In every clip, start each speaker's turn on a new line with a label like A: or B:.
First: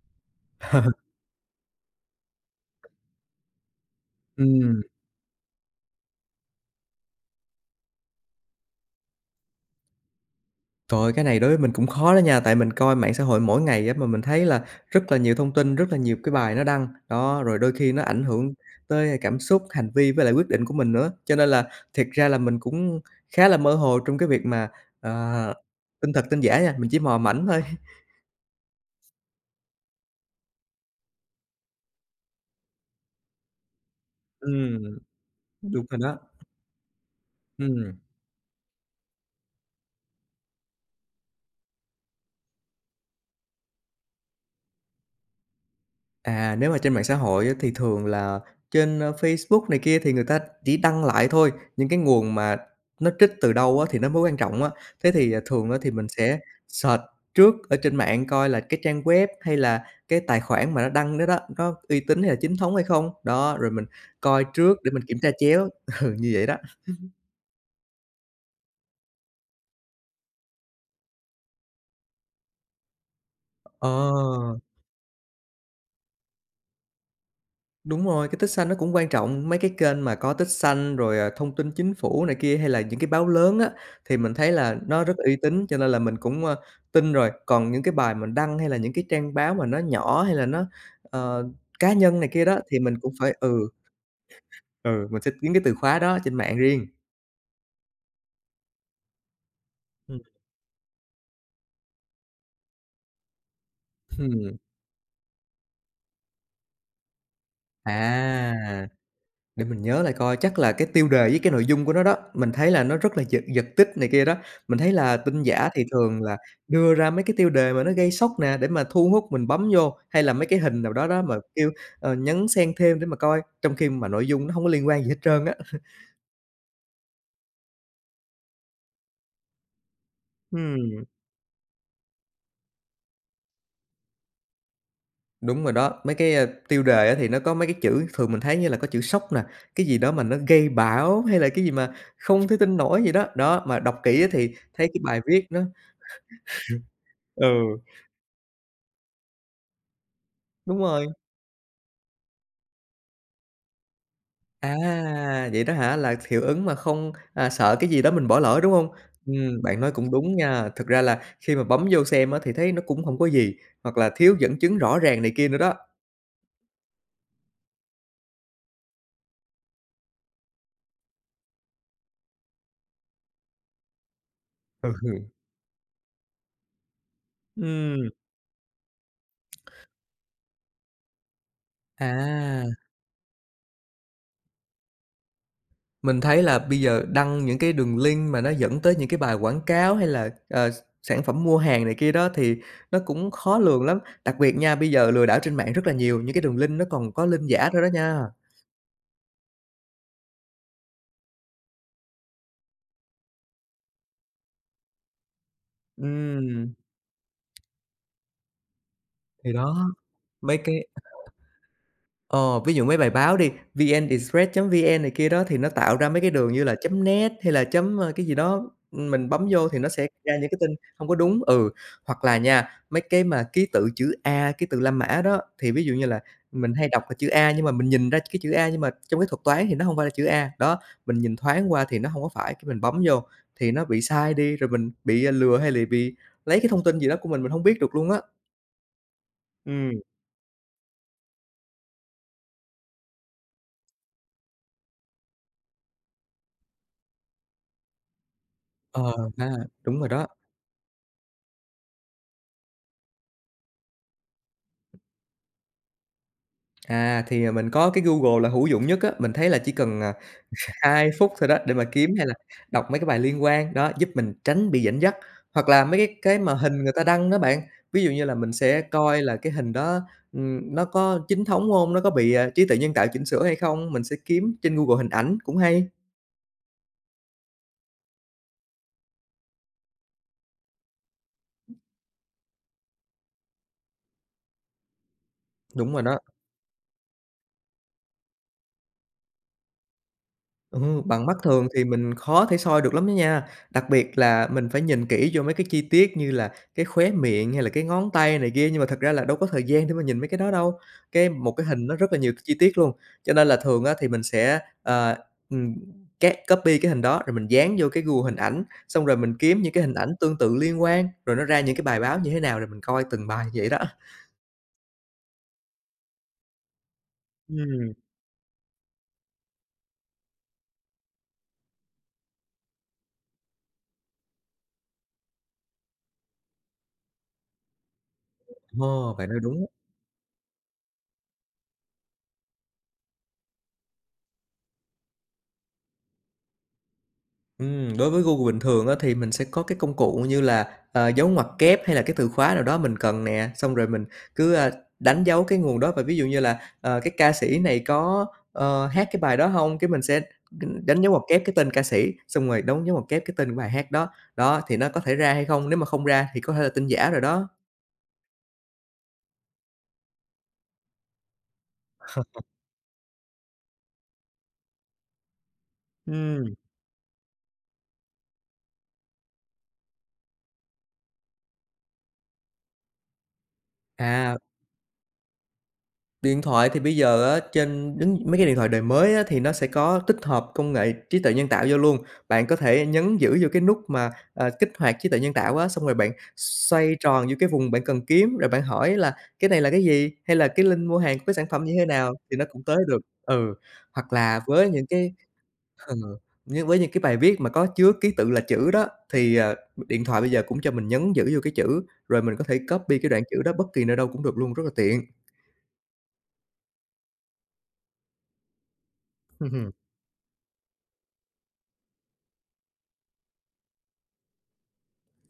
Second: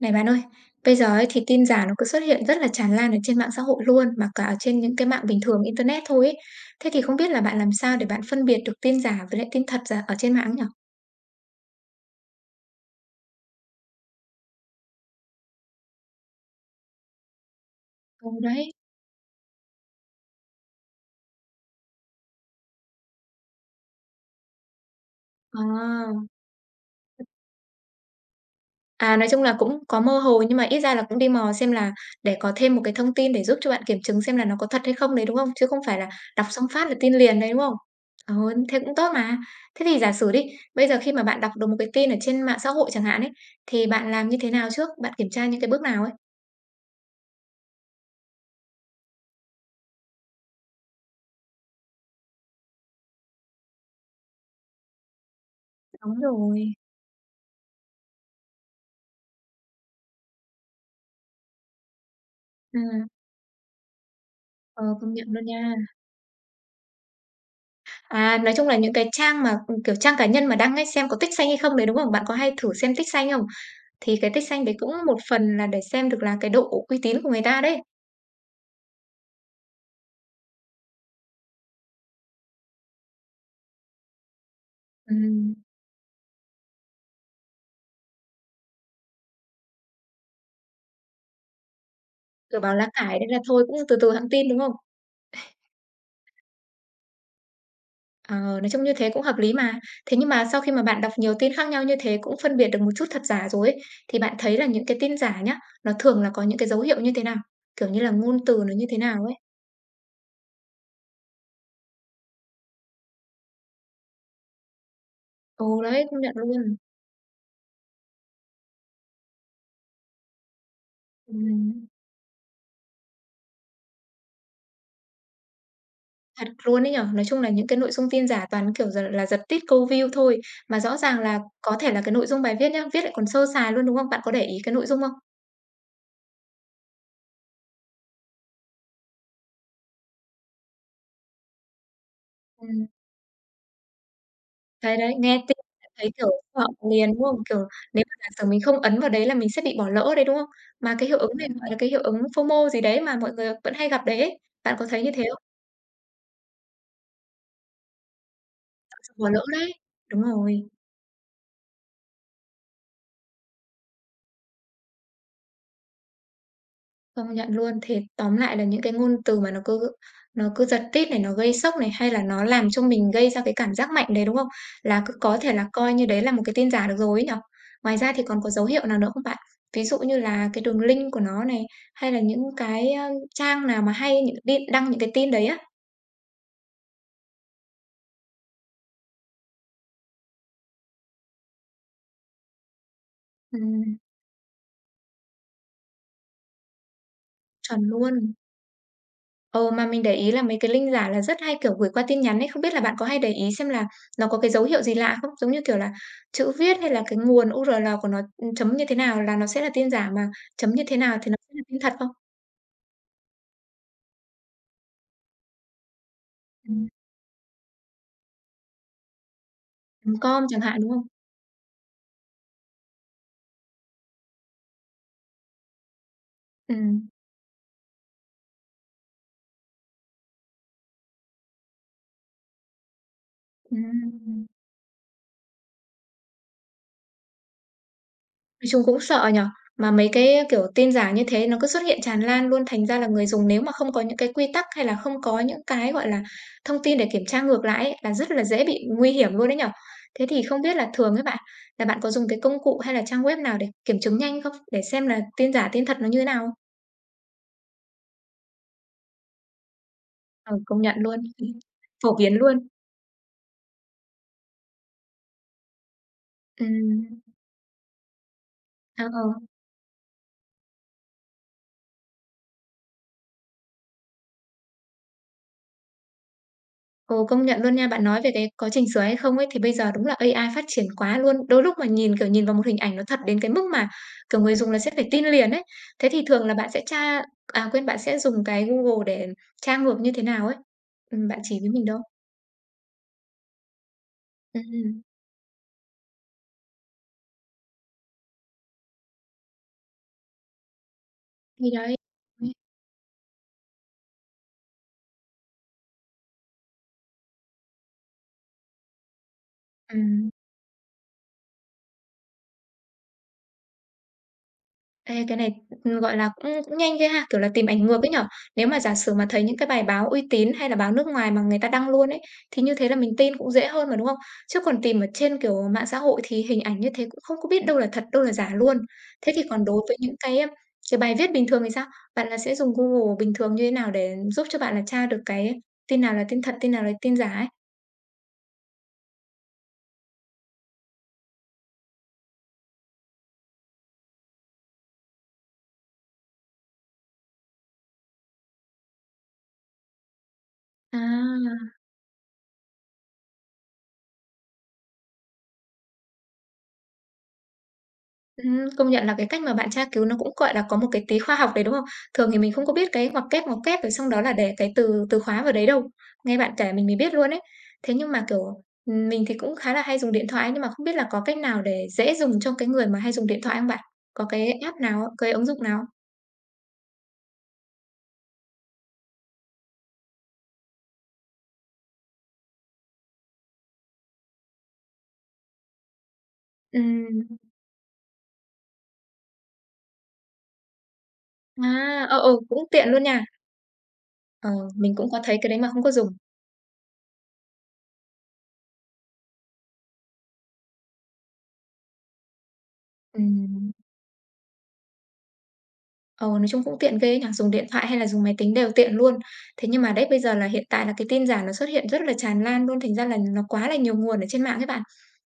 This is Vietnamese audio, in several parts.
A: Này bạn ơi, bây giờ ấy thì tin giả nó cứ xuất hiện rất là tràn lan ở trên mạng xã hội luôn, mà cả ở trên
B: Ừm,
A: những cái mạng bình thường internet thôi ấy. Thế thì không biết là bạn làm sao để bạn phân biệt được tin giả với lại tin thật giả ở trên mạng nhỉ?
B: Trời ơi, cái này đối với mình cũng khó đó nha, tại mình coi mạng xã hội mỗi ngày á, mà mình thấy là rất là nhiều thông tin, rất là nhiều cái bài nó đăng. Đó, rồi đôi khi nó ảnh
A: Ừ,
B: hưởng
A: đấy.
B: tới cảm xúc, hành vi với lại quyết định của mình nữa. Cho nên là thiệt ra là mình cũng khá là mơ hồ trong cái việc mà, ờ, tin
A: À,
B: thật tin giả nha, mình chỉ mò mẫm thôi.
A: à, nói chung là cũng có mơ hồ nhưng mà ít ra là cũng đi mò xem là để có thêm một cái thông tin để giúp cho bạn kiểm chứng xem là nó có thật hay
B: Ừm,
A: không đấy đúng không? Chứ không
B: đúng rồi
A: phải là
B: đó,
A: đọc xong phát là tin liền đấy đúng không?
B: ừm.
A: Ừ, thế cũng tốt mà. Thế thì giả sử đi, bây giờ khi mà bạn đọc được một cái tin ở trên mạng xã hội chẳng hạn ấy, thì bạn làm như thế nào trước? Bạn kiểm tra những cái bước nào ấy?
B: À, nếu mà trên mạng xã hội á, thì thường là trên, Facebook này kia thì người ta chỉ đăng lại thôi, những cái nguồn mà nó trích từ đâu á thì nó mới quan trọng á. Thế thì, thường á thì mình
A: Đúng
B: sẽ
A: rồi,
B: search trước ở trên mạng coi là cái trang web hay là cái tài khoản mà nó đăng đó đó, có uy tín hay là chính thống hay
A: ừm,
B: không? Đó, rồi mình coi trước
A: ờ,
B: để mình
A: công
B: kiểm
A: nhận
B: tra
A: luôn
B: chéo.
A: nha.
B: Ừ, như vậy đó.
A: À, nói chung là những cái trang mà, kiểu, trang cá nhân mà đăng ấy, xem có tích xanh hay không đấy, đúng không? Bạn có hay thử xem tích xanh không?
B: Ờ.
A: Thì cái tích xanh đấy cũng một phần là để xem được là cái độ uy tín của người ta đấy.
B: Đúng rồi, cái tích xanh nó cũng quan trọng, mấy cái kênh mà có tích xanh rồi, thông tin chính phủ này kia hay là những cái báo lớn á, thì mình thấy là nó rất là uy
A: Ừm,
B: tín cho nên là mình cũng, tin rồi. Còn những cái bài mình đăng hay là những cái trang báo mà nó nhỏ hay là nó, ờ, cá nhân này kia đó
A: kiểu, bảo
B: thì
A: lá
B: mình cũng
A: cải nên
B: phải
A: là thôi cũng từ từ hẵng tin, đúng không?
B: ừ, mình sẽ kiếm cái từ khóa đó trên mạng riêng.
A: Ờ, nói chung như thế cũng hợp lý mà. Thế nhưng mà sau khi mà bạn đọc nhiều tin khác nhau như thế, cũng phân biệt được một chút thật giả rồi ấy, thì bạn
B: Ừm,
A: thấy là những cái tin giả nhá, nó thường là có những cái dấu hiệu như thế nào? Kiểu như là, ngôn từ nó như
B: à.
A: thế nào ấy?
B: Để mình nhớ lại coi, chắc là cái tiêu đề với cái nội dung của nó đó, mình thấy là nó rất là giật giật tít này kia đó. Mình thấy là tin
A: Ừ,
B: giả thì
A: đấy, công
B: thường
A: nhận
B: là
A: luôn.
B: đưa ra mấy cái tiêu đề mà nó gây sốc nè, để mà thu hút mình bấm vô, hay là mấy cái hình nào đó đó mà kêu,
A: Ừm.
B: nhấn xen thêm để mà coi, trong khi mà nội dung nó không có liên quan gì hết trơn á.
A: Thật luôn ấy nhở? Nói chung là những cái nội dung tin giả toàn, kiểu, giật là giật tít câu view thôi, mà rõ
B: Ừm,
A: ràng là có thể là cái nội dung bài viết nhá, viết lại còn sơ sài luôn, đúng không? Bạn có để ý cái nội dung không?
B: đúng rồi đó, mấy cái, tiêu đề á thì nó có mấy cái chữ thường mình thấy như là có chữ sốc nè, cái gì đó mà nó gây bão hay là cái gì mà không thể tin
A: Ừm.
B: nổi gì đó. Đó, mà đọc kỹ á thì thấy
A: Đấy,
B: cái
A: đấy,
B: bài
A: nghe
B: viết
A: tin
B: nó
A: đã thấy, kiểu, sợ liền, đúng không? Kiểu,
B: ừ,
A: nếu mà giả sử mình không ấn vào đấy là mình sẽ bị bỏ lỡ đấy, đúng không?
B: đúng
A: Mà
B: rồi.
A: cái hiệu ứng này gọi là cái hiệu ứng FOMO gì đấy mà mọi người vẫn hay gặp đấy ấy, bạn có thấy như thế không?
B: À, vậy đó hả? Là hiệu ứng mà không, sợ cái gì đó mình bỏ lỡ, đúng hông?
A: Sợ bỏ lỡ đấy.
B: Bạn nói cũng
A: Đúng
B: đúng
A: rồi.
B: nha. Thực ra là khi mà bấm vô xem á thì thấy nó cũng hông có gì, hoặc là thiếu dẫn chứng rõ ràng này kia nữa đó.
A: Công nhận luôn. Thế tóm lại là những cái ngôn từ mà nó cứ giật tít này, nó gây sốc này, hay là nó làm cho mình gây ra cái cảm giác mạnh đấy, đúng không?
B: Ừ.
A: Là cứ có thể là coi như đấy là một cái tin giả được rồi ấy nhỉ? Ngoài
B: Ừm,
A: ra thì còn có dấu hiệu nào nữa không bạn? Ví dụ như là cái đường link của nó này, hay là những
B: à,
A: cái, ơ, trang nào mà hay những tin đăng những cái tin đấy á?
B: mình thấy là bây giờ đăng những cái đường link mà nó dẫn tới những cái bài quảng cáo hay là, ờ, s sản phẩm mua hàng này kia đó thì nó cũng khó lường
A: Ừm,
B: lắm. Đặc biệt nha, bây giờ lừa đảo trên mạng rất là nhiều, những cái đường link nó còn có link giả nữa
A: chuẩn
B: đó nha.
A: luôn. Ờ, mà mình để ý là mấy cái link giả là rất hay, kiểu, gửi qua tin nhắn ấy, không biết là bạn có hay để ý xem là nó có cái dấu hiệu gì lạ không? Giống như, kiểu là, chữ
B: Ừm,
A: viết hay là cái nguồn URL của nó, ừ, chấm như thế nào là nó
B: thì
A: sẽ là
B: đó,
A: tin giả, mà
B: mấy
A: chấm
B: cái
A: như thế nào thì nó sẽ là tin thật không?
B: Ờ, ví dụ mấy bài báo đi, VnExpress.vn này kia đó thì nó tạo ra mấy cái đường như là
A: Ừm,
B: chấm net hay là chấm, cái gì đó, mình bấm vô thì nó sẽ
A: chấm
B: ra
A: com
B: những cái
A: chẳng
B: tin
A: hạn, đúng không?
B: không có đúng. Ừ, hoặc là nha, mấy cái mà ký tự chữ A, ký tự La Mã đó, thì ví dụ như là mình hay đọc
A: Ừm,
B: là chữ A nhưng mà mình nhìn ra cái chữ A nhưng mà trong cái thuật toán thì nó không phải là chữ A. Đó, mình nhìn thoáng qua thì nó không có phải, cái mình bấm vô thì nó bị sai
A: ừm.
B: đi, rồi mình bị, lừa hay là bị lấy cái thông tin gì đó của mình không biết được luôn á.
A: Nói chung cũng sợ nhở. Mà
B: Ừm.
A: mấy cái, kiểu, tin giả như thế nó cứ xuất hiện tràn lan luôn, thành ra là người dùng nếu mà không có những cái quy tắc hay là không có những cái, gọi là, thông tin để kiểm tra ngược lại ấy, là rất là dễ bị
B: Ờ,
A: nguy hiểm
B: ha,
A: luôn đấy nhở.
B: đúng rồi đó.
A: Thế thì không biết là thường ấy bạn, là bạn có dùng cái công cụ hay là trang web nào để kiểm chứng nhanh không? Để xem là tin giả tin thật nó như thế nào?
B: À, thì, mình có cái Google là hữu dụng nhất á, mình thấy là chỉ cần,
A: Ừ, công nhận
B: 2
A: luôn,
B: phút thôi đó để mà kiếm
A: Phổ
B: hay là
A: biến luôn.
B: đọc mấy cái bài liên quan, đó, giúp mình tránh bị dẫn dắt. Hoặc là mấy cái mà hình người ta
A: Ừm,
B: đăng đó bạn, ví dụ như là mình sẽ
A: ờ,
B: coi
A: ờ.
B: là cái hình đó, nó có chính thống hông? Nó có bị, trí tuệ nhân tạo chỉnh sửa hay không? Mình sẽ kiếm trên Google hình ảnh cũng hay.
A: Ồ, công nhận luôn nha. Bạn nói về cái có chỉnh sửa hay không ấy, thì bây giờ đúng là AI phát triển quá luôn. Đôi lúc mà nhìn, kiểu, nhìn vào một hình ảnh nó thật đến cái mức mà, kiểu, người dùng là sẽ phải tin liền ấy.
B: Đúng rồi
A: Thế
B: đó.
A: thì thường là bạn sẽ tra à, quên, bạn sẽ dùng cái Google để tra ngược như thế nào ấy?
B: Ừ, bằng mắt
A: Bạn chỉ
B: thường
A: với
B: thì
A: mình đâu?
B: mình khó thể soi được lắm đó nha. Đặc biệt là mình phải
A: Ừm,
B: nhìn kỹ vô mấy cái chi tiết như là cái khóe miệng hay là cái ngón tay này kia, nhưng mà thật ra là đâu có thời gian để mà nhìn mấy cái đó đâu. Cái một cái
A: thì
B: hình nó
A: đấy.
B: rất là nhiều chi tiết luôn. Cho nên là thường á thì mình sẽ, ừm, copy cái hình đó rồi mình dán vô cái Google Hình ảnh, xong rồi mình kiếm những cái hình
A: Ừ
B: ảnh tương tự liên quan, rồi nó ra những cái bài báo như thế nào rồi mình coi từng bài vậy đó.
A: Ê, cái này, gọi là, cũng cũng nhanh ghê ha, kiểu là, tìm ảnh
B: Ừm,
A: ngược ấy nhỉ? Nếu mà giả sử mà thấy những cái bài báo uy tín hay là báo nước ngoài mà người ta đăng luôn ấy, thì như thế là mình tin cũng dễ hơn mà, đúng không? Chứ còn tìm ở trên, kiểu, mạng xã hội thì hình ảnh như thế cũng không có biết đâu là thật, đâu là giả luôn.
B: ờ, bạn
A: Thế
B: nói
A: thì còn
B: đúng.
A: đối với những cái bài viết bình thường thì sao? Bạn là sẽ dùng Google bình thường như thế nào để giúp cho bạn là tra được cái tin nào là tin thật, tin nào là tin giả ấy?
B: Đối với Google bình thường á, thì mình sẽ có cái công cụ như là, dấu ngoặc kép hay là cái từ khóa nào đó mình cần nè, xong rồi mình cứ, đánh dấu cái nguồn đó và ví dụ như là, cái ca sĩ này có, hát cái bài đó không. Cái mình sẽ đánh dấu ngoặc kép cái
A: À.
B: tên ca sĩ, xong rồi đánh dấu ngoặc kép cái tên của bài hát đó. Đó, thì nó có thể ra hay không? Nếu mà không ra thì có thể là tin giả rồi đó.
A: Công nhận là cái cách mà bạn tra cứu nó cũng, gọi là, có một cái tí khoa học đấy, đúng không? Thường thì mình không có biết cái ngoặc kép rồi xong đó là để cái từ từ khóa vào đấy đâu. Nghe
B: Ừm.
A: bạn kể mình mới biết luôn ấy. Thế nhưng mà, kiểu, mình thì cũng khá là hay dùng điện thoại nhưng mà không biết là có cách nào để dễ dùng cho cái người mà hay dùng điện thoại không bạn? Có
B: À.
A: cái app nào? Cái ứng dụng nào không?
B: Điện thoại thì bây giờ á, trên đứng mấy cái điện thoại đời mới á, thì nó sẽ có tích hợp công nghệ trí tuệ nhân tạo vô luôn. Bạn có thể nhấn giữ vô cái nút mà, kích hoạt trí tuệ nhân tạo á, xong rồi bạn xoay tròn
A: Ừm,
B: vô cái vùng bạn cần kiếm, rồi bạn hỏi là "Cái này là cái gì?" hay là "Cái link mua hàng của cái sản phẩm như thế nào?" thì nó cũng
A: cũng
B: tới
A: tiện
B: được.
A: luôn nha.
B: Ừ, hoặc là
A: Ờ,
B: với những
A: mình cũng
B: cái
A: có thấy cái đấy mà không có
B: ừ,
A: dùng.
B: nhưng với những cái bài viết mà có chứa ký tự là chữ đó, thì, điện thoại bây giờ cũng cho mình nhấn giữ vô cái chữ, rồi mình có thể copy cái đoạn chữ đó bất
A: Ừm.
B: kỳ nơi đâu cũng được luôn, rất là tiện.
A: Ừ, nói chung cũng tiện ghê ấy nhỉ, dùng điện thoại hay là dùng máy tính đều tiện luôn. Thế nhưng mà đấy, bây giờ là hiện tại là cái tin giả nó xuất hiện rất là tràn lan luôn, thành ra là nó quá là nhiều nguồn ở trên mạng ấy bạn.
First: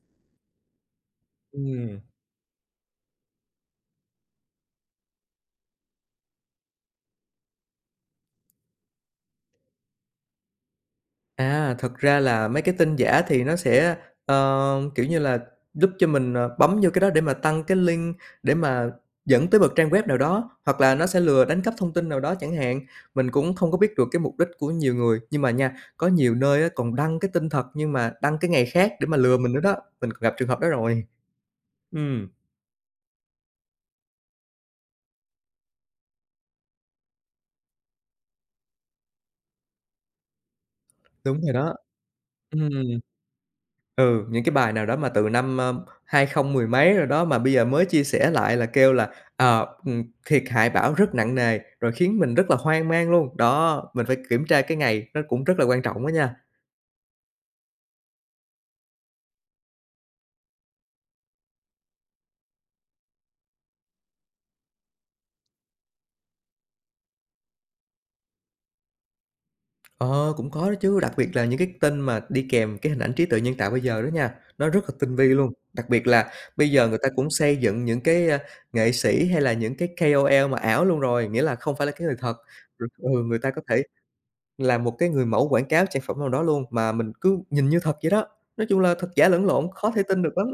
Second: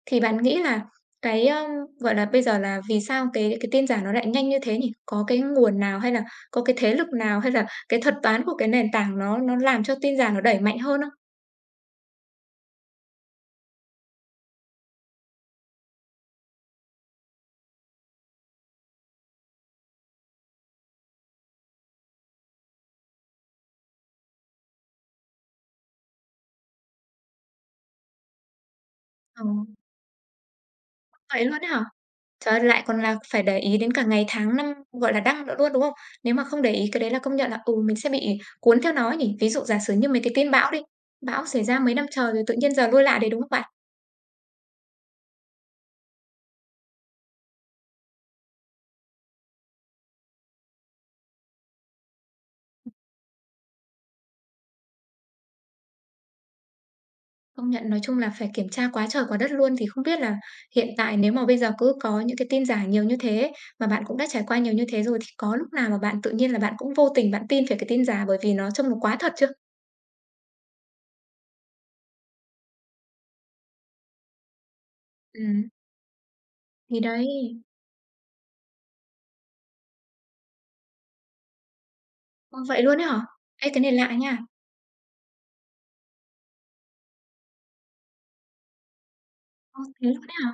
A: Thì bạn nghĩ là cái, ơ,
B: Ừm.
A: gọi là, bây giờ là vì sao cái tin giả nó lại nhanh như thế nhỉ? Có cái nguồn nào hay là có cái thế lực nào hay là cái thuật toán của cái nền tảng nó làm cho tin giả nó đẩy mạnh hơn không?
B: À, thật ra là mấy cái tin giả thì nó sẽ, kiểu như là, giúp cho mình, bấm vô cái đó để mà tăng cái link để mà dẫn tới một trang web nào đó, hoặc là nó sẽ lừa đánh cắp thông tin nào đó chẳng hạn. Mình cũng không có biết được cái mục đích của nhiều người, nhưng mà nha, có nhiều nơi á còn đăng cái tin thật nhưng mà đăng cái ngày khác để mà lừa
A: Ờ,
B: mình nữa đó, mình còn gặp trường hợp đó rồi.
A: vậy luôn đấy hả?
B: Ừm,
A: Trời ơi, lại còn là phải để ý đến cả ngày tháng năm, gọi là, đăng nữa luôn, đúng không? Nếu mà không để ý cái đấy là công nhận là, ừ, mình sẽ bị cuốn theo nó ấy nhỉ? Ví dụ giả sử như mấy cái tin bão đi,
B: đúng
A: bão
B: rồi
A: xảy
B: đó,
A: ra mấy năm trời rồi tự
B: ừm.
A: nhiên giờ lui lại đấy, đúng không bạn?
B: Ừ, những cái bài nào đó mà từ năm, hai 20 mười mấy rồi đó mà bây giờ mới chia sẻ lại là kêu là, thiệt hại bão rất nặng nề, rồi khiến mình rất là hoang mang luôn. Đó, mình phải kiểm tra cái ngày nó cũng rất là quan trọng đó nha.
A: Công nhận nói chung là phải kiểm tra quá trời quá đất luôn, thì không biết là hiện tại nếu mà bây giờ cứ có những cái tin giả nhiều như thế, ấy, mà bạn cũng đã trải qua nhiều như thế rồi, thì có lúc nào mà bạn tự nhiên là bạn cũng vô tình bạn tin phải cái tin giả bởi vì nó trông nó quá thật chưa?
B: Ờ, cũng có đó chứ, đặc biệt là những cái tin mà đi kèm cái hình ảnh trí tuệ nhân tạo bây giờ đó nha, nó rất là tinh vi luôn.
A: Ừm,
B: Đặc biệt là bây giờ người
A: thì
B: ta cũng xây
A: đấy.
B: dựng những cái, nghệ sĩ hay là những cái ca O KOL mà ảo luôn rồi, nghĩa là không phải là cái người thật.
A: Ồ, vậy
B: Rồi
A: luôn ấy hả?
B: người ta có
A: Ê, cái
B: thể
A: này lạ nha.
B: là một cái người mẫu quảng cáo sản phẩm nào đó luôn, mà mình cứ nhìn như thật vậy đó. Nói chung là thật giả lẫn lộn,
A: Ồ,
B: khó thể
A: thế
B: tin
A: luôn
B: được
A: ấy
B: lắm.
A: hả?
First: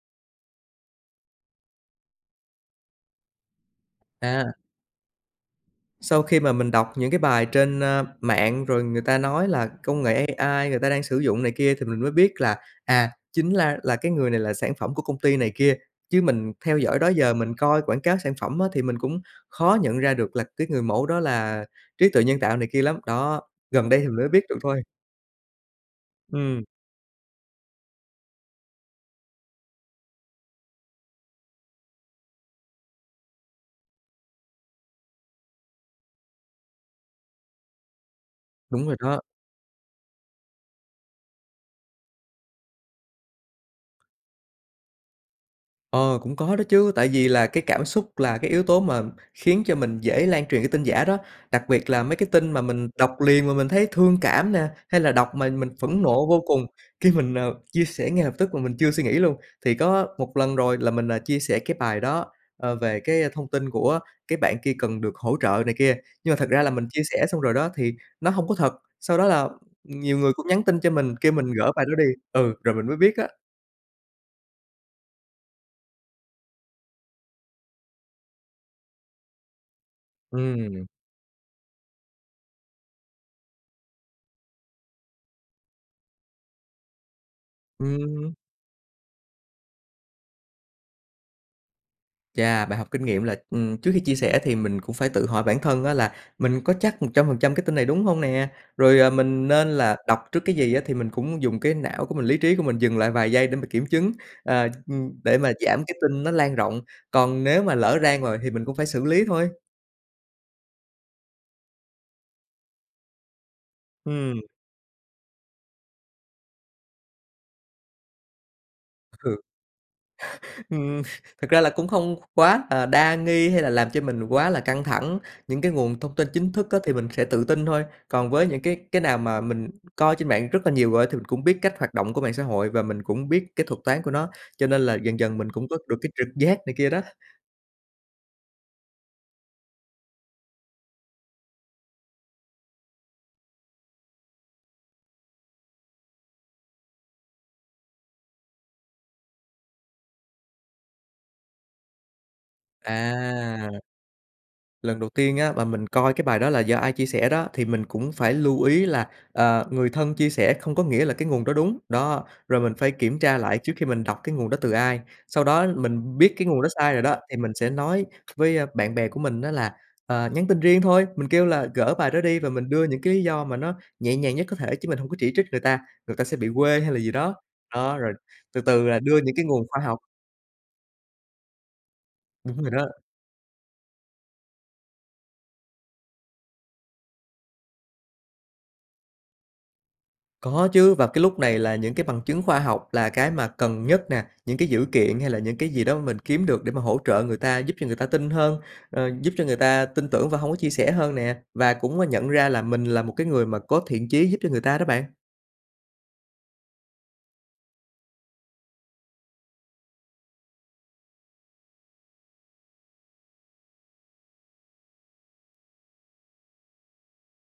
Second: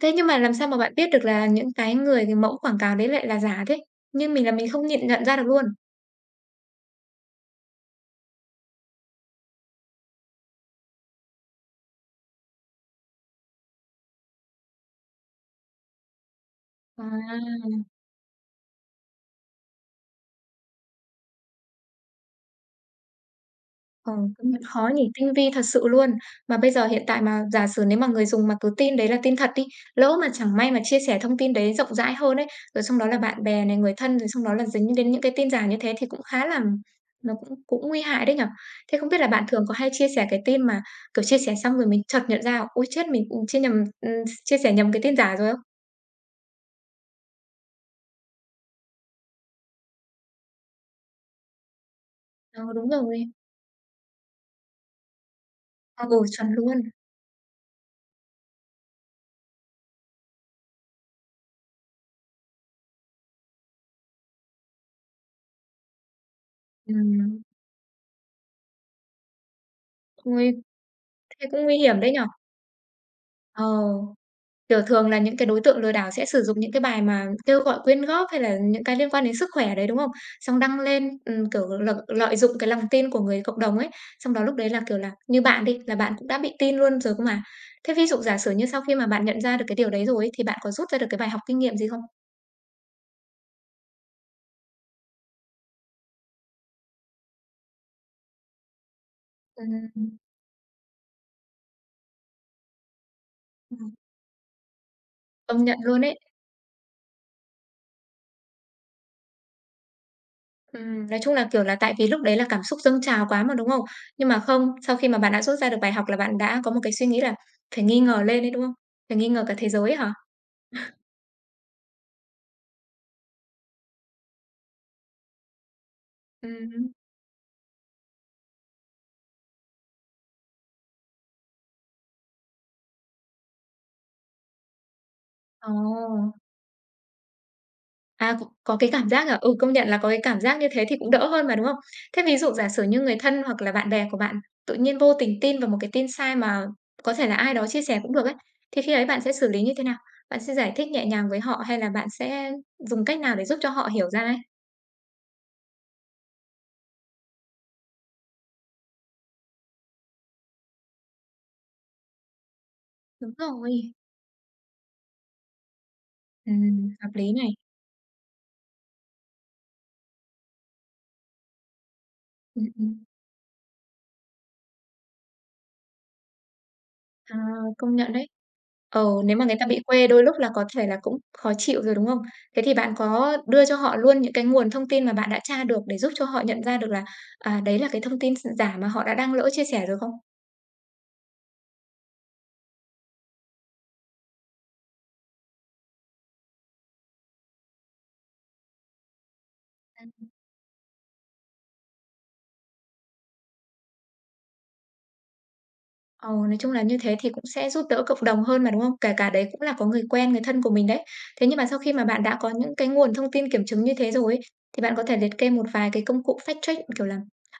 A: Thế nhưng mà làm sao mà bạn biết được là những cái người cái mẫu quảng cáo đấy lại là giả thế? Như mình
B: À,
A: là mình không nhận nhận ra được luôn.
B: sau khi mà mình đọc những cái bài trên, mạng rồi người ta nói là công nghệ AI người ta đang sử dụng này kia thì mình mới biết là, chính là cái người này là sản phẩm của công ty này kia. Chứ mình theo dõi đó
A: À,
B: giờ mình coi quảng cáo sản phẩm á, thì mình cũng khó nhận ra được là cái người mẫu đó là trí tuệ nhân tạo này kia lắm. Đó, gần đây thì
A: ờ,
B: mình mới biết
A: công
B: được
A: nhận
B: thôi.
A: khó nhỉ, tinh vi thật sự luôn. Mà
B: Ừ
A: bây giờ hiện tại mà giả sử nếu mà người dùng mà cứ tin đấy là tin thật đi, lỡ mà chẳng may mà chia sẻ thông tin đấy rộng rãi hơn ấy, rồi xong đó là bạn bè này, người thân, rồi xong đó là dính đến những cái tin giả như thế thì cũng khá là nó cũng cũng nguy hại đấy nhở?
B: đúng rồi
A: Thế không
B: đó.
A: biết là bạn thường có hay chia sẻ cái tin mà, kiểu, chia sẻ xong rồi mình chợt nhận ra, ôi, chết, mình, cũng chia nhầm chia sẻ nhầm cái tin giả rồi không?
B: Ờ, Cũng có đó chứ, tại vì là cái cảm xúc là cái yếu tố mà khiến cho mình dễ lan truyền cái tin giả đó, đặc biệt là mấy cái tin mà
A: Ờ,
B: mình
A: đúng
B: đọc
A: rồi.
B: liền mà mình thấy thương cảm nè, hay là đọc mà mình phẫn
A: Ờ, Ừ,
B: nộ vô
A: chuẩn
B: cùng,
A: luôn.
B: khi mình, chia sẻ ngay lập tức mà mình chưa suy nghĩ luôn. Thì có một lần rồi là mình, chia sẻ cái bài đó, về cái thông tin của cái bạn kia cần được hỗ trợ này kia, nhưng mà thật ra là mình chia sẻ
A: Ừm,
B: xong rồi đó thì nó không có thật, sau đó là nhiều người cũng
A: nguy
B: nhắn tin cho mình kêu
A: thế
B: mình
A: cũng
B: gỡ
A: nguy
B: bài đó
A: hiểm
B: đi,
A: đấy nhở?
B: ừ, rồi mình mới biết á.
A: Ờ, kiểu, thường là những cái đối tượng lừa đảo sẽ sử dụng những cái bài mà kêu gọi quyên góp hay là những cái liên quan đến sức khỏe đấy, đúng không?
B: Ừ.
A: Xong đăng lên, kiểu, lợi lợi dụng cái lòng tin của người cộng đồng ấy, xong đó lúc đấy là, kiểu là, như bạn đi, là bạn cũng đã bị tin luôn rồi cơ mà. Thế ví dụ
B: ừm.
A: giả sử như sau khi mà bạn nhận ra được cái điều đấy rồi ấy, thì bạn có rút ra được cái bài học kinh nghiệm gì không?
B: Chà, bài học kinh nghiệm là, trước khi chia sẻ thì mình cũng phải tự hỏi bản thân á là mình có chắc 100% cái tin này đúng không nè? Rồi, mình nên là
A: Ừm,
B: đọc trước cái gì á thì mình cũng dùng cái não của mình, lý trí của mình dừng lại vài giây để mà kiểm
A: ừm,
B: chứng, để mà
A: công nhận
B: giảm cái
A: luôn ấy.
B: tin nó lan rộng. Còn nếu mà lỡ rang rồi thì mình cũng phải xử lý thôi.
A: Nói chung là, kiểu là, tại vì lúc đấy là cảm xúc dâng trào quá mà, đúng không? Nhưng mà
B: Ừm.
A: không, sau khi mà bạn đã rút ra được bài học là bạn đã có một cái suy nghĩ là phải nghi ngờ lên đấy đúng không? Phải nghi
B: Ừ.
A: ngờ cả thế giới ấy hả?
B: Ừm, thực ra là cũng không quá, đa nghi hay là làm cho mình quá là căng thẳng. Những cái nguồn thông tin chính thức á thì
A: Ừm.
B: mình sẽ tự tin thôi, còn với những cái nào mà mình coi trên mạng rất là nhiều rồi thì mình cũng biết cách hoạt động của mạng xã hội và mình cũng biết cái thuật toán của nó, cho nên là dần dần mình cũng
A: Ồ,
B: có được cái trực giác này kia đó.
A: à, c có cái cảm giác à? Ừ, công nhận là có cái cảm giác như thế thì cũng đỡ hơn mà, đúng không? Thế ví dụ giả sử như người thân hoặc là bạn bè của bạn tự nhiên vô tình tin vào một cái tin sai mà có thể là ai đó chia sẻ cũng được ấy, thì khi ấy bạn sẽ xử lý như thế nào? Bạn sẽ giải thích nhẹ nhàng với họ hay là bạn sẽ dùng cách nào để giúp cho
B: À.
A: họ hiểu ra ấy?
B: Lần đầu tiên á, mà mình coi cái bài đó là do ai chia sẻ đó, thì mình cũng phải lưu ý là, người thân chia sẻ không có nghĩa là cái nguồn đó đúng. Đó, rồi mình phải kiểm
A: Đúng
B: tra lại trước khi
A: rồi.
B: mình đọc cái nguồn đó từ ai. Sau đó mình biết cái nguồn đó sai rồi
A: Hợp
B: đó,
A: lý
B: thì mình
A: này.
B: sẽ nói với, bạn bè của mình đó là, nhắn tin riêng thôi, mình kêu là gỡ bài đó đi và
A: Ừm,
B: mình đưa những
A: ừm.
B: cái lý do mà nó nhẹ nhàng nhất có thể chứ mình không có chỉ trích người ta sẽ bị quê hay là gì đó.
A: À, công
B: Đó, rồi
A: nhận đấy.
B: từ từ là
A: Ờ,
B: đưa những
A: nếu
B: cái
A: mà người
B: nguồn
A: ta bị
B: khoa học
A: quê đôi lúc là có thể là cũng khó chịu rồi, đúng không?
B: đúng
A: Thế
B: rồi
A: thì
B: đó.
A: bạn có đưa cho họ luôn những cái nguồn thông tin mà bạn đã tra được để giúp cho họ nhận ra được là, à, đấy là cái thông tin x giả mà họ đã đang lỡ chia sẻ rồi không?
B: Có chứ, và cái lúc này là những cái bằng chứng khoa học là cái mà cần nhất nè, những cái dữ kiện hay là những cái gì đó mà mình kiếm được để mà hỗ trợ người ta, giúp cho người ta tin hơn, giúp cho người ta tin tưởng và không có chia sẻ hơn nè, và cũng, nhận ra là mình là một cái người mà có thiện chí giúp cho người ta đó bạn.
A: Ờ, nói chung là như thế thì cũng sẽ giúp đỡ cộng đồng hơn mà, đúng không? Kể cả đấy cũng là có người quen, người thân của mình đấy. Thế nhưng mà sau khi mà bạn đã có những cái nguồn thông tin kiểm chứng như thế rồi ấy, thì bạn có thể liệt kê một vài cái công cụ fact check, kiểu là,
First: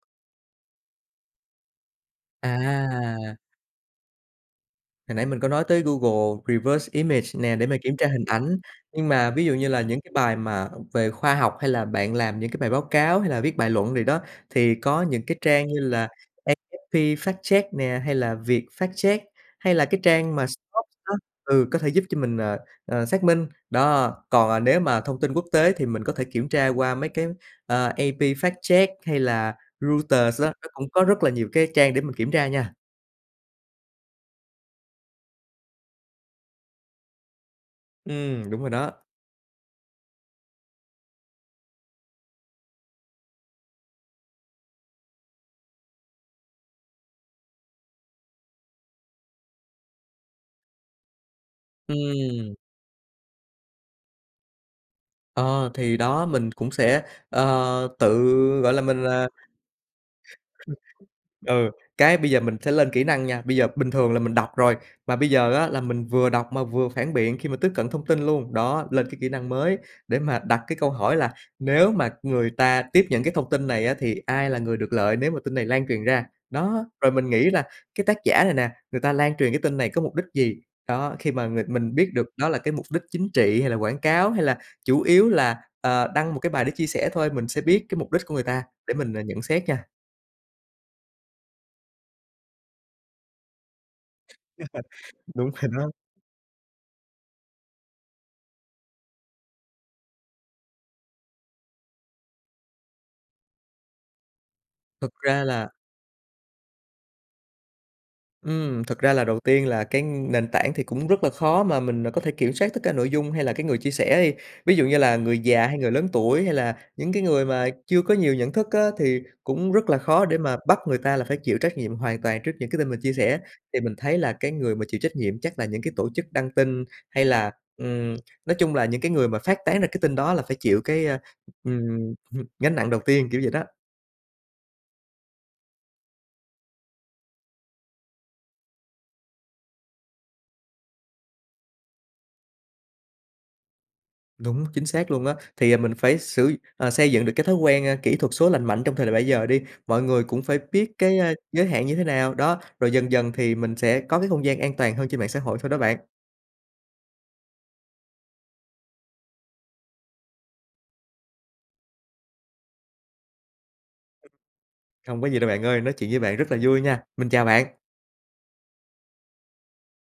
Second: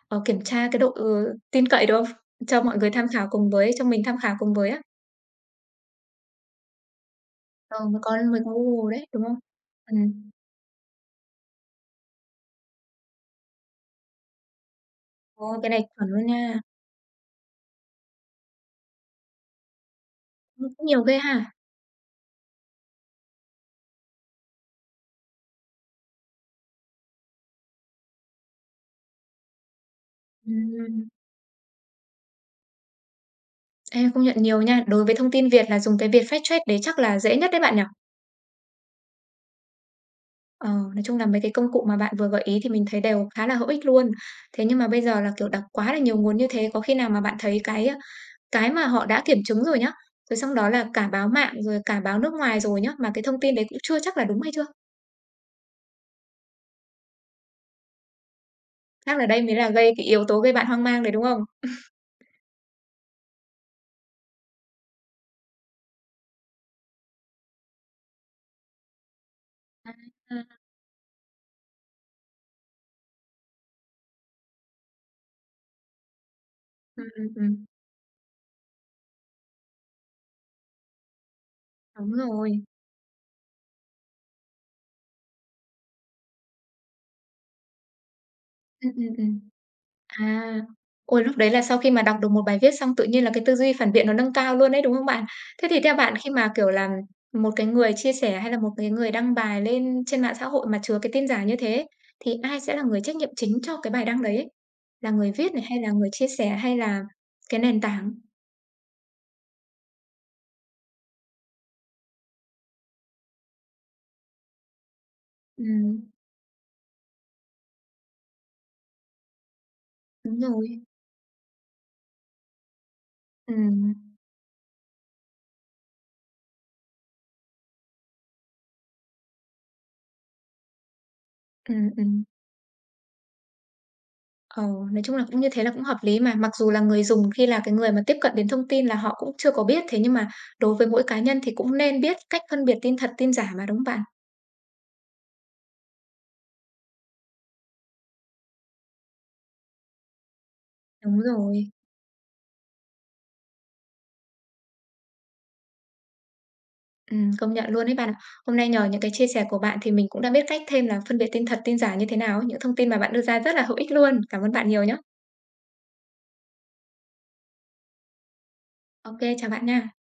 A: ờ, kiểm tra cái độ, ừ, tin cậy, được không? Cho mọi người tham khảo
B: À.
A: cùng với cho mình tham khảo cùng với á.
B: Hồi nãy mình có nói tới Google Reverse Image nè để mà
A: Ờ,
B: kiểm
A: mới
B: tra
A: có
B: hình
A: mới có
B: ảnh,
A: Google đấy,
B: nhưng
A: đúng
B: mà
A: không?
B: ví dụ như là những cái
A: Ừm,
B: bài mà về khoa học hay là bạn làm những cái bài báo cáo hay là viết bài luận gì đó, thì có những cái
A: ồ,
B: trang
A: cái
B: như
A: này
B: là
A: chuẩn luôn nha.
B: AFP Fact Check nè, hay là Việt Fact Check hay là cái trang mà
A: Cũng
B: Snopes
A: nhiều
B: đó,
A: ghê ha.
B: ừ, có thể giúp cho mình, xác minh. Đó, còn, nếu mà thông tin quốc tế thì mình có thể kiểm tra qua mấy cái, AP Fact Check hay là Reuters đó, nó cũng có
A: Ừm,
B: rất là nhiều cái trang để mình kiểm tra nha.
A: ê, công nhận nhiều nha. Đối với thông tin Việt là dùng cái việc fact check đấy chắc là dễ nhất đấy bạn nhỉ?
B: Đúng rồi đó.
A: Ờ, nói chung là mấy cái công cụ mà bạn vừa gợi ý thì mình thấy đều khá là hữu ích luôn. Thế nhưng mà bây giờ là, kiểu, đọc quá là nhiều nguồn như thế, có khi nào mà bạn thấy cái ờ, cái mà họ đã kiểm chứng rồi nhá, rồi xong đó là cả báo mạng, rồi cả báo nước
B: Ừm.
A: ngoài rồi nhá, mà cái thông tin đấy cũng chưa chắc là đúng hay chưa?
B: Ờ, thì đó, mình cũng sẽ, tự, gọi là, mình,
A: Chắc là đây mới là gây cái yếu tố gây bạn hoang mang đấy, đúng không?
B: Ừ, cái bây giờ mình sẽ lên kỹ năng nha. Bây giờ bình thường là mình đọc rồi, mà bây giờ á là mình vừa đọc mà vừa phản biện khi mà tiếp cận thông tin luôn. Đó, lên cái kỹ năng mới
A: À,
B: để mà
A: ừ
B: đặt cái câu hỏi là nếu mà người ta tiếp nhận cái thông tin này á, thì ai là người được lợi nếu mà tin này lan truyền ra? Đó,
A: ừ.
B: rồi mình nghĩ
A: Ừm,
B: là cái tác giả này nè, người ta lan truyền cái tin này có mục đích gì? Đó, khi mà người mình biết
A: đúng
B: được đó là
A: rồi.
B: cái mục đích chính trị hay là quảng cáo hay là chủ yếu là, đăng một cái bài để chia sẻ thôi, mình sẽ biết cái mục đích của người ta
A: Ừ
B: để
A: ừ
B: mình,
A: ừ.
B: nhận xét nha.
A: À, ôi, lúc đấy là sau khi mà đọc được một bài viết xong tự nhiên là cái tư duy phản biện nó nâng cao luôn đấy đúng không bạn?
B: Đúng
A: Thế
B: rồi
A: thì
B: đó.
A: theo bạn khi mà, kiểu là, một cái người chia sẻ hay là một cái người đăng bài lên trên mạng xã hội mà chứa cái tin giả như thế, thì ai sẽ là người trách nhiệm chính cho cái bài đăng đấy? Ấy? Là
B: Thực
A: người
B: ra
A: viết này,
B: là
A: hay là người chia sẻ, hay là cái nền tảng?
B: Thực ra là đầu tiên là cái nền tảng thì cũng rất là khó mà mình có thể kiểm soát tất cả nội dung hay là cái người chia sẻ đi. Ví dụ như là người
A: Ừ,
B: già hay người lớn tuổi hay là những cái người mà chưa có nhiều nhận thức á, thì cũng rất là khó để
A: đúng
B: mà bắt
A: rồi.
B: người ta là phải chịu trách nhiệm hoàn toàn trước những cái tin mình chia sẻ.
A: Ừ,
B: Thì mình thấy là cái người mà chịu trách nhiệm chắc là những cái tổ chức đăng tin hay là, ừm, nói chung là những cái người mà phát tán ra cái tin đó là phải chịu cái,
A: ừ, ừ.
B: ừm, gánh nặng đầu tiên, kiểu vậy đó.
A: Ờ, nói chung là cũng như thế là cũng hợp lý mà. Mặc dù là người dùng khi là cái người mà tiếp cận đến thông tin là họ cũng chưa có biết, thế nhưng mà đối với mỗi cá nhân thì cũng nên biết cách phân biệt tin thật, tin giả mà, đúng không bạn?
B: Đúng, chính xác luôn á. Thì, mình phải xây dựng được cái thói quen, kỹ thuật số lành mạnh trong thời đại bây giờ đi, mọi người cũng phải biết cái,
A: Đúng
B: giới
A: rồi.
B: hạn như thế nào, đó, rồi dần dần thì mình sẽ có cái không gian an toàn hơn trên mạng xã hội thôi đó bạn.
A: Công nhận luôn đấy bạn ạ. Hôm nay nhờ những cái chia sẻ của bạn thì mình cũng đã biết cách thêm là phân biệt tin thật, tin giả như thế nào ấy. Những thông tin mà bạn đưa ra rất là hữu ích luôn. Cảm ơn bạn nhiều nhé.
B: Không có gì đâu bạn ơi, nói chuyện với bạn rất là vui nha. Mình chào bạn.
A: OK, chào bạn nha.